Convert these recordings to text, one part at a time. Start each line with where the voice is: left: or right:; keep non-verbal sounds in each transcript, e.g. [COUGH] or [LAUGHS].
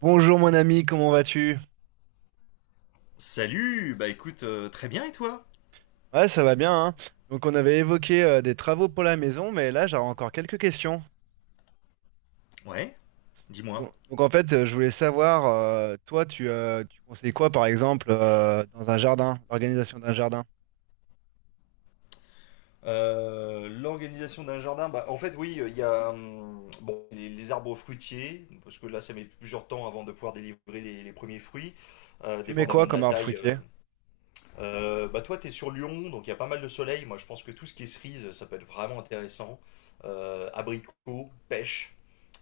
right: Bonjour mon ami, comment vas-tu?
left: Salut, bah écoute, très bien et toi?
right: Ouais, ça va bien, hein. Donc on avait évoqué des travaux pour la maison, mais là j'aurais encore quelques questions.
left: Ouais, dis-moi.
right: Donc, en fait, je voulais savoir, toi, tu conseilles quoi par exemple dans un jardin, l'organisation d'un jardin?
left: L'organisation d'un jardin, bah, en fait, oui, il y a bon, les arbres fruitiers, parce que là, ça met plusieurs temps avant de pouvoir délivrer les premiers fruits,
right: Tu mets
left: dépendamment
right: quoi
left: de la
right: comme arbre
left: taille. euh,
right: fruitier?
left: Euh, bah toi, tu es sur Lyon, donc il y a pas mal de soleil. Moi, je pense que tout ce qui est cerise, ça peut être vraiment intéressant. Abricots, pêche.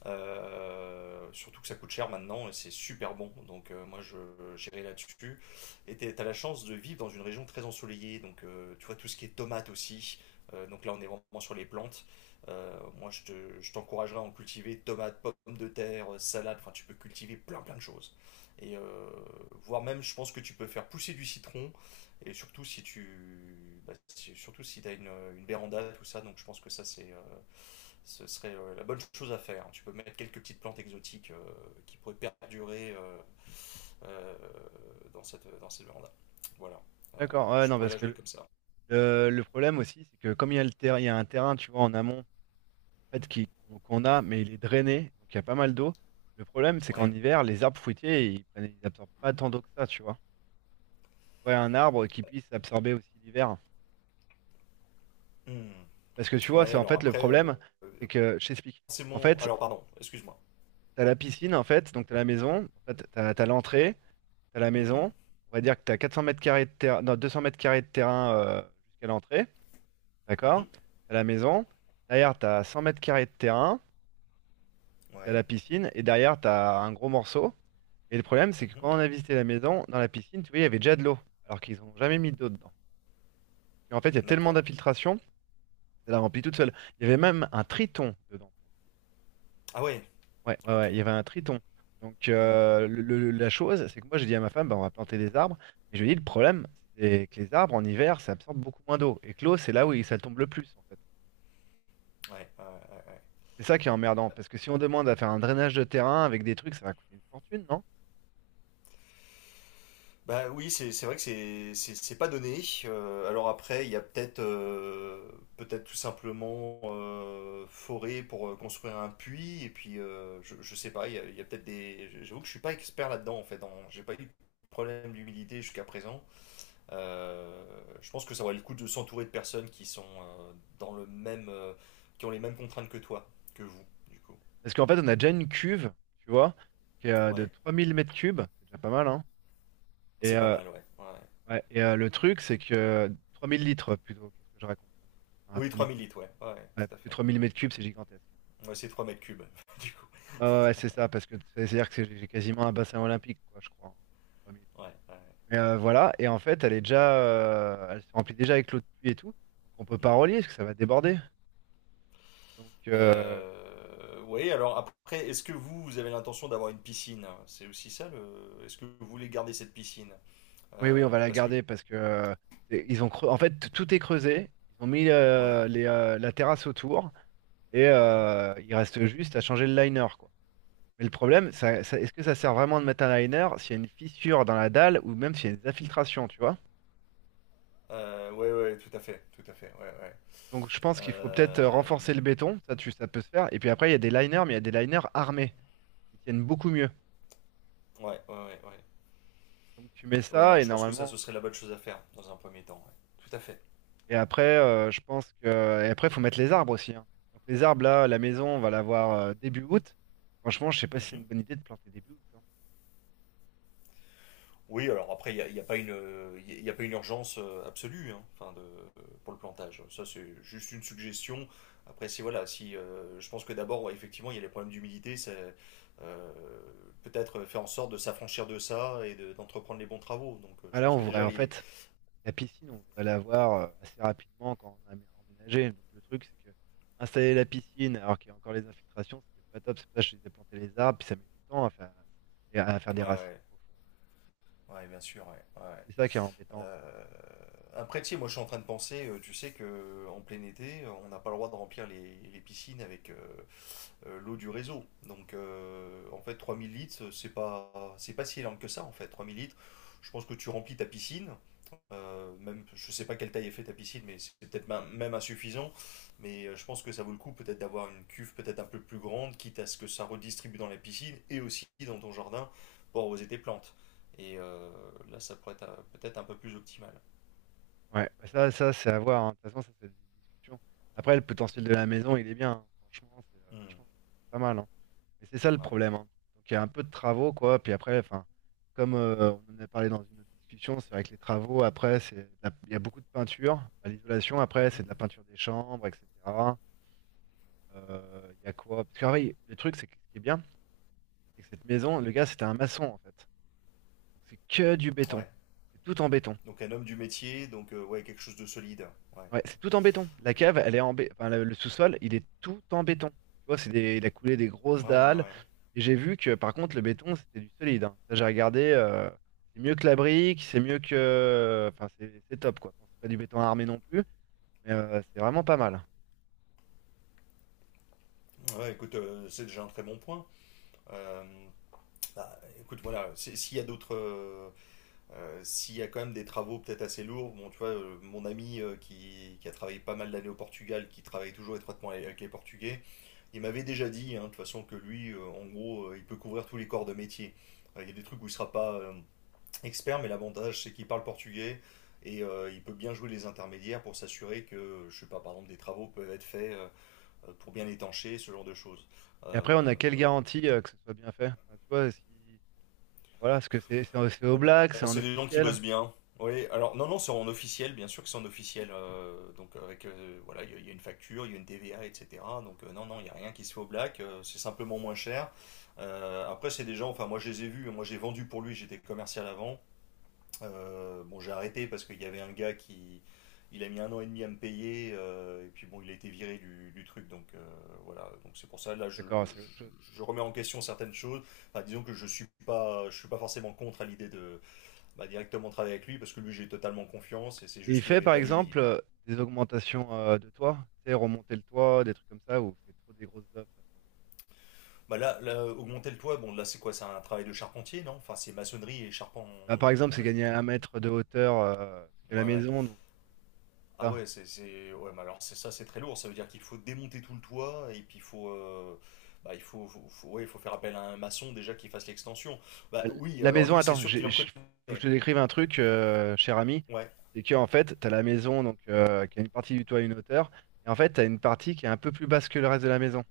left: Surtout que ça coûte cher maintenant et c'est super bon. Donc moi, je j'irai là-dessus. Et tu as la chance de vivre dans une région très ensoleillée. Donc tu vois tout ce qui est tomates aussi. Donc là, on est vraiment sur les plantes. Moi, je t'encouragerais à en cultiver tomates, pommes de terre, salade. Enfin, tu peux cultiver plein plein de choses. Et voire même, je pense que tu peux faire pousser du citron et surtout si tu, bah, si- surtout si t'as une véranda, tout ça, donc je pense que ce serait la bonne chose à faire. Tu peux mettre quelques petites plantes exotiques, qui pourraient perdurer, euh, dans dans cette véranda. Voilà.
right: D'accord, ouais,
left: Je
right: non,
left: pourrais
right: parce
left: la
right: que
left: jouer
right: le,
left: comme ça.
right: le- le problème aussi, c'est que comme il y a le il y a un terrain, tu vois, en amont, en fait, qui, qu'on a, mais il est drainé, donc il y a pas mal d'eau. Le problème, c'est qu'en
left: Ouais.
right: hiver, les arbres fruitiers, ils prennent, ils absorbent pas tant d'eau que ça, tu vois. Ouais, un arbre qui puisse absorber aussi l'hiver.
left: Hmm.
right: Parce que tu vois,
left: Ouais.
right: c'est en
left: Alors
right: fait le
left: après,
right: problème, c'est que je t'explique.
left: c'est
right: En
left: mon,
right: fait,
left: alors pardon, excuse-moi.
right: t'as la piscine, en fait, donc t'as la maison, en fait, t'as l'entrée, t'as la
left: Mhm.
right: maison. On va dire que t'as 400 mètres carrés de terrain, non, 200 mètres carrés de terrain jusqu'à l'entrée, d'accord?
left: Mhm.
right: T'as la maison. Derrière, t'as 100 mètres carrés de terrain, t'as
left: Ouais.
right: la piscine, et derrière, t'as un gros morceau. Et le problème, c'est que
left: Mhm.
right: quand on a visité la maison, dans la piscine, tu vois, il y avait déjà de l'eau, alors qu'ils n'ont jamais mis d'eau dedans. Et en fait, il y a tellement
left: D'accord.
right: d'infiltration, ça la remplit toute seule. Il y avait même un triton dedans.
left: Ah ouais.
right: Ouais, ouais,
left: Ok.
right: ouais, il y avait un triton. Donc euh, le-
left: Hmm.
right: le- la chose, c'est que moi j'ai dit à ma femme, bah, on va planter des arbres, mais je lui ai dit le problème, c'est que les arbres en hiver, ça absorbe beaucoup moins d'eau. Et que l'eau, c'est là où ça tombe le plus, en fait.
left: Ouais, ouais, ouais, ouais.
right: C'est ça qui est emmerdant, parce que si on demande à faire un drainage de terrain avec des trucs, ça va coûter une fortune, non?
left: Bah oui, c'est vrai que c'est pas donné. Alors après, il y a peut-être, peut-être tout simplement, forêt pour, construire un puits et puis je sais pas. Il y a peut-être des. J'avoue que je suis pas expert là-dedans en fait. J'ai pas eu de problème d'humidité jusqu'à présent. Euh, je pense que ça vaut le coup de s'entourer de personnes qui sont, dans le même, qui ont les mêmes contraintes que toi, que vous du coup.
right: Parce qu'en fait, on a déjà une cuve, tu vois, qui est de
left: Ouais,
right: 3000 mètres cubes, c'est déjà pas mal, hein. Et,
left: c'est pas
right: euh,
left: mal, ouais. Ouais.
right: ouais, et euh, le truc, c'est que 3000 litres plutôt, qu'est-ce que je raconte? 3000. Ah,
left: Oui,
right: trois
left: trois
right: mille
left: mille
right: litres.
left: litres, ouais. Ouais,
right: Ouais,
left: tout à
right: parce que
left: fait.
right: 3000 mètres cubes, c'est gigantesque.
left: Ouais, c'est 3 mètres cubes [LAUGHS] du coup.
right: Ouais, ouais, ouais, c'est ça, parce que c'est-à-dire que c'est j'ai quasiment un bassin olympique, quoi, je crois. En 3000.
left: Ouais, ouais, ouais.
right: Mais voilà, et en fait, elle est déjà, elle se remplit déjà avec l'eau de pluie et tout, donc on peut pas
left: Mhm.
right: relier parce que ça va déborder. Donc
left: Oui, alors après, est-ce que vous, vous avez l'intention d'avoir une piscine? C'est aussi ça le... Est-ce que vous voulez garder cette piscine?
right: oui, oui, on va la
left: Parce que...
right: garder parce que ils ont en fait tout est creusé, ils ont mis
left: Ouais,
right: la terrasse autour et
left: ouais.
right: il reste juste à changer le liner, quoi. Mais le problème, est-ce que ça sert vraiment de mettre un liner s'il y a une fissure dans la dalle ou même s'il y a des infiltrations, tu vois?
left: Ouais, ouais, tout à fait, ouais, ouais.
right: Donc je pense qu'il faut peut-être
left: Euh,
right: renforcer le béton, ça, ça peut se faire. Et puis après, il y a des liners, mais il y a des liners armés qui tiennent beaucoup mieux.
left: ouais, ouais, ouais, ouais.
right: Donc tu mets
left: Ouais,
right: ça et
left: je pense que ça, ce
right: normalement.
left: serait la bonne chose à faire dans un premier temps, ouais. Tout à fait.
right: Et après, je pense que. Et après, il faut mettre les arbres aussi, hein. Donc les arbres, là, la maison, on va l'avoir début août. Franchement, je sais pas si c'est
left: Mhm.
right: une bonne idée de planter début août, hein.
left: Oui, alors après, il y a pas une, il y a pas une urgence, absolue hein, enfin de, pour le plantage. Ça, c'est juste une suggestion. Après, si voilà, si je pense que d'abord, ouais, effectivement, il y a les problèmes d'humidité, c'est, euh, peut-être faire en sorte de s'affranchir de ça et d'entreprendre les bons travaux. Donc,
right: Ah,
left: je
right: là,
left: pense
right: on
left: que
right: voudrait,
left: déjà
right: en
left: les,
right: fait, la piscine, on voudrait l'avoir assez rapidement quand on a emménagé. Donc le truc, c'est que installer la piscine, alors qu'il y a encore les infiltrations, c'est peut-être pas top. C'est pour ça que je disais planter les arbres, puis ça met du temps à faire, et à faire des
left: ouais,
right: racines
left: ouais,
right: profondes.
left: ouais, bien sûr, ouais, ouais.
right: C'est ça qui est embêtant,
left: Euh, Après, tu sais, moi, je suis en train de penser, tu sais que en plein été, on n'a pas le droit de remplir les piscines avec, l'eau du réseau. Donc en fait 3 000 litres, c'est pas si énorme que ça en fait. Trois mille litres, je pense que tu remplis ta piscine, même je sais pas quelle taille est faite ta piscine, mais c'est peut-être, même insuffisant. Mais je pense que ça vaut le coup peut-être d'avoir une cuve peut-être un peu plus grande, quitte à ce que ça redistribue dans la piscine et aussi dans ton jardin pour arroser tes plantes. Et là, ça pourrait être, peut-être un peu plus optimal.
right: quoi. Ouais, bah ça, ça c'est à voir, hein. De toute façon, ça, c'est des discussions. Après, le potentiel de la maison, il est bien, hein. Franchement, je
left: Hmm.
right: pense que c'est pas mal, hein. Mais c'est ça le
left: Ouais.
right: problème, hein. Donc, il y a un peu de travaux, quoi. Puis après, enfin, comme on en a parlé dans une autre discussion, c'est vrai que les travaux, après, il y a beaucoup de peinture. Bah, l'isolation, après, c'est de la
left: Mhm.
right: peinture des chambres, etc. Il y a quoi? Parce que, ah oui, le truc, c'est que ce qui est bien, c'est que cette maison, le gars, c'était un maçon, en fait. Donc, c'est que du béton.
left: Ouais.
right: C'est tout en béton.
left: Donc un homme du métier, donc ouais, quelque chose de solide. Ouais.
right: Ouais, c'est tout en béton. La cave, elle est enfin, le sous-sol, il est tout en béton. Tu vois, c'est des... il a coulé des
left: Ouais,
right: grosses
left: ouais,
right: dalles.
left: ouais.
right: Et j'ai vu que par contre, le béton, c'était du solide, hein. Ça, j'ai regardé. C'est mieux que la brique, c'est mieux que. Enfin, c'est top, quoi. Bon, c'est pas du béton armé non plus, mais c'est vraiment pas mal.
left: Ouais, écoute, c'est déjà un très bon point. Euh, Bah, écoute, voilà, s'il y a d'autres, s'il y a quand même des travaux peut-être assez lourds, bon, tu vois, mon ami, qui a travaillé pas mal d'années au Portugal, qui travaille toujours étroitement avec les Portugais. Il m'avait déjà dit, hein, de toute façon, que lui, en gros, il peut couvrir tous les corps de métier. Il y a des trucs où il sera pas, expert, mais l'avantage, c'est qu'il parle portugais et, il peut bien jouer les intermédiaires pour s'assurer que, je sais pas, par exemple, des travaux peuvent être faits, pour bien étancher, ce genre de choses.
right: Et après, on
left: Euh,
right: a quelle garantie que ce soit bien fait? Enfin, tu vois, si... voilà, est-ce que c'est au
left: Bah,
right: black, c'est en
left: c'est des gens qui
right: officiel?
left: bossent bien. Oui, alors non, non, c'est en officiel, bien sûr que c'est en officiel. Donc avec, voilà, il y a une facture, il y a une TVA, etc. Donc non, non, il n'y a rien qui se fait au black, c'est simplement moins cher. Après, c'est des gens, enfin moi je les ai vus, moi j'ai vendu pour lui, j'étais commercial avant. Bon, j'ai arrêté parce qu'il y avait un gars qui, il a mis 1 an et demi à me payer, et puis bon, il a été viré du truc, donc voilà. Donc c'est pour ça, là,
right: D'accord, c'est autre chose.
left: je remets en question certaines choses. Enfin, disons que je suis pas forcément contre à l'idée de, bah, directement travailler avec lui parce que lui j'ai totalement confiance et c'est
right: Et il
left: juste qu'il
right: fait
left: avait
right: par
left: pas les billes.
right: exemple des augmentations de toit, tu sais, remonter le toit, des trucs comme ça, ou c'est trop des grosses œuvres, ça, pour lui.
left: Bah là, là, augmenter le toit, bon là c'est quoi? C'est un travail de charpentier, non? Enfin c'est maçonnerie et charpent.
right: Bah, par exemple, c'est
left: Ouais,
right: gagner un mètre de hauteur parce que la
left: ouais, ouais.
right: maison, donc
left: Ah
right: ça.
left: ouais, ouais, mais alors c'est ça, c'est très lourd. Ça veut dire qu'il faut démonter tout le toit et puis il faut, bah, il faut, faut- faut- ouais, il faut faire appel à un maçon déjà qui fasse l'extension. Bah
right: Bah,
left: oui,
right: la
left: alors
right: maison,
left: lui c'est
right: attends,
left: sûr qu'il en connaît.
right: faut que je te décrive un truc, cher ami.
left: Ouais.
right: C'est que en fait, t'as la maison donc qui a une partie du toit à une hauteur, et en fait, t'as une partie qui est un peu plus basse que le reste de la maison.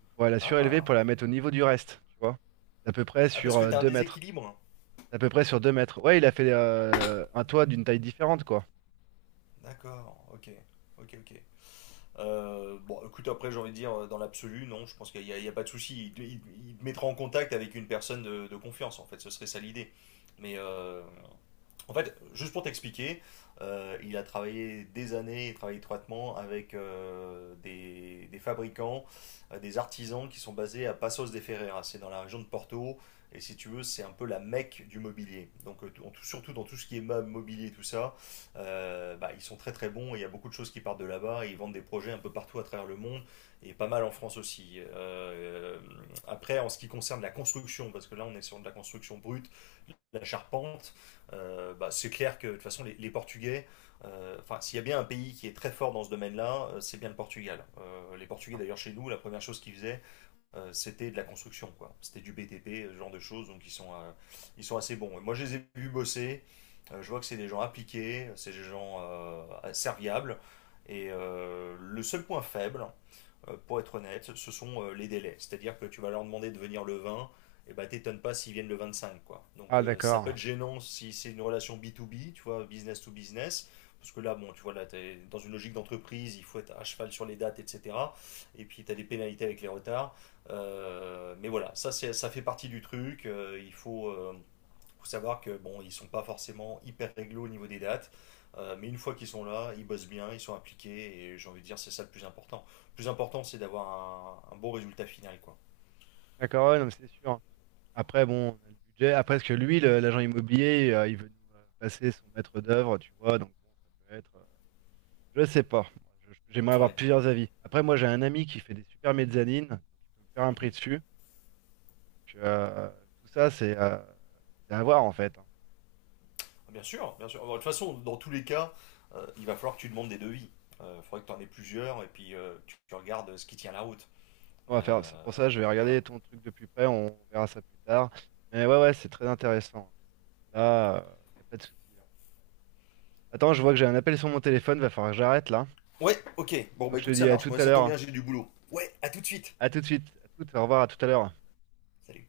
right: Donc, faut la surélever
left: Ah,
right: pour la mettre au niveau du reste, tu vois. C'est à peu près
left: ah, parce
right: sur
left: que
right: euh,
left: t'as un
right: 2 mètres.
left: déséquilibre.
right: C'est à peu près sur 2 mètres. Ouais, il a fait un toit d'une taille différente, quoi.
left: D'accord. Ok. Ok. Ok. Bon, écoute, après, j'ai envie de dire, dans l'absolu, non, je pense il y a pas de souci. Il te mettra en contact avec une personne de confiance, en fait, ce serait ça l'idée. Mais en fait, juste pour t'expliquer, il a travaillé des années, il travaille étroitement avec, des fabricants, des artisans qui sont basés à Passos de Ferreira. C'est dans la région de Porto, et si tu veux, c'est un peu la mecque du mobilier. Donc, surtout dans tout ce qui est meubles, mobilier, tout ça, bah, ils sont très très bons, et il y a beaucoup de choses qui partent de là-bas, et ils vendent des projets un peu partout à travers le monde, et pas mal en France aussi. Après, en ce qui concerne la construction, parce que là, on est sur de la construction brute, la charpente, bah, c'est clair que de toute façon les Portugais, enfin s'il y a bien un pays qui est très fort dans ce domaine-là, c'est bien le Portugal. Les Portugais d'ailleurs chez nous, la première chose qu'ils faisaient, c'était de la construction, quoi. C'était du BTP, ce genre de choses, donc ils sont assez bons. Et moi je les ai vus bosser, je vois que c'est des gens appliqués, c'est des gens, serviables. Et le seul point faible, pour être honnête, ce sont, les délais. C'est-à-dire que tu vas leur demander de venir le 20, et bah t'étonnes pas s'ils viennent le 25. Quoi. Donc
right: Ah
left: ça peut
right: d'accord.
left: être gênant si c'est une relation B2B, tu vois, business to business. Parce que là, bon, tu vois, là, es dans une logique d'entreprise, il faut être à cheval sur les dates, etc. Et puis, tu as des pénalités avec les retards. Mais voilà, ça, c'est, ça fait partie du truc. Faut savoir que bon, ils sont pas forcément hyper réglo au niveau des dates, mais une fois qu'ils sont là, ils bossent bien, ils sont appliqués, et j'ai envie de dire c'est ça le plus important. Le plus important, c'est d'avoir un bon résultat final, quoi.
right: D'accord, ouais, non, mais c'est sûr. Après, bon, on a le budget. Après, parce que lui, l'agent immobilier, il veut nous passer son maître d'œuvre, tu vois. Donc bon, ça peut être. Je sais pas. Moi, j'aimerais avoir
left: Ouais.
right: plusieurs avis. Après, moi, j'ai un ami qui fait des super mezzanines. Donc, il peut me faire un
left: Mhm.
right: prix dessus. Donc, tout ça, c'est c'est à voir en fait, hein.
left: Ah, bien sûr, bien sûr. Bon, de toute façon, dans tous les cas, il va falloir que tu demandes des devis. Il faudrait que tu en aies plusieurs et puis tu regardes ce qui tient la route.
right: On va faire. C'est
left: Euh,
right: pour ça, je vais
left: voilà.
right: regarder ton truc de plus près. On verra ça plus tard. Mais ouais, ouais, c'est très intéressant. Là, il n'y a pas de souci, hein. Attends, je vois que j'ai un appel sur mon téléphone. Va falloir que j'arrête là.
left: Ouais, ok. Bon,
right: Donc
left: bah
right: je te
left: écoute, ça
right: dis à
left: marche.
right: tout
left: Moi,
right: à
left: ça
right: l'heure,
left: tombe
right: hein.
left: bien, j'ai du boulot. Ouais, à tout de suite.
right: À tout de suite. À tout, au revoir, à tout à l'heure.
left: Salut.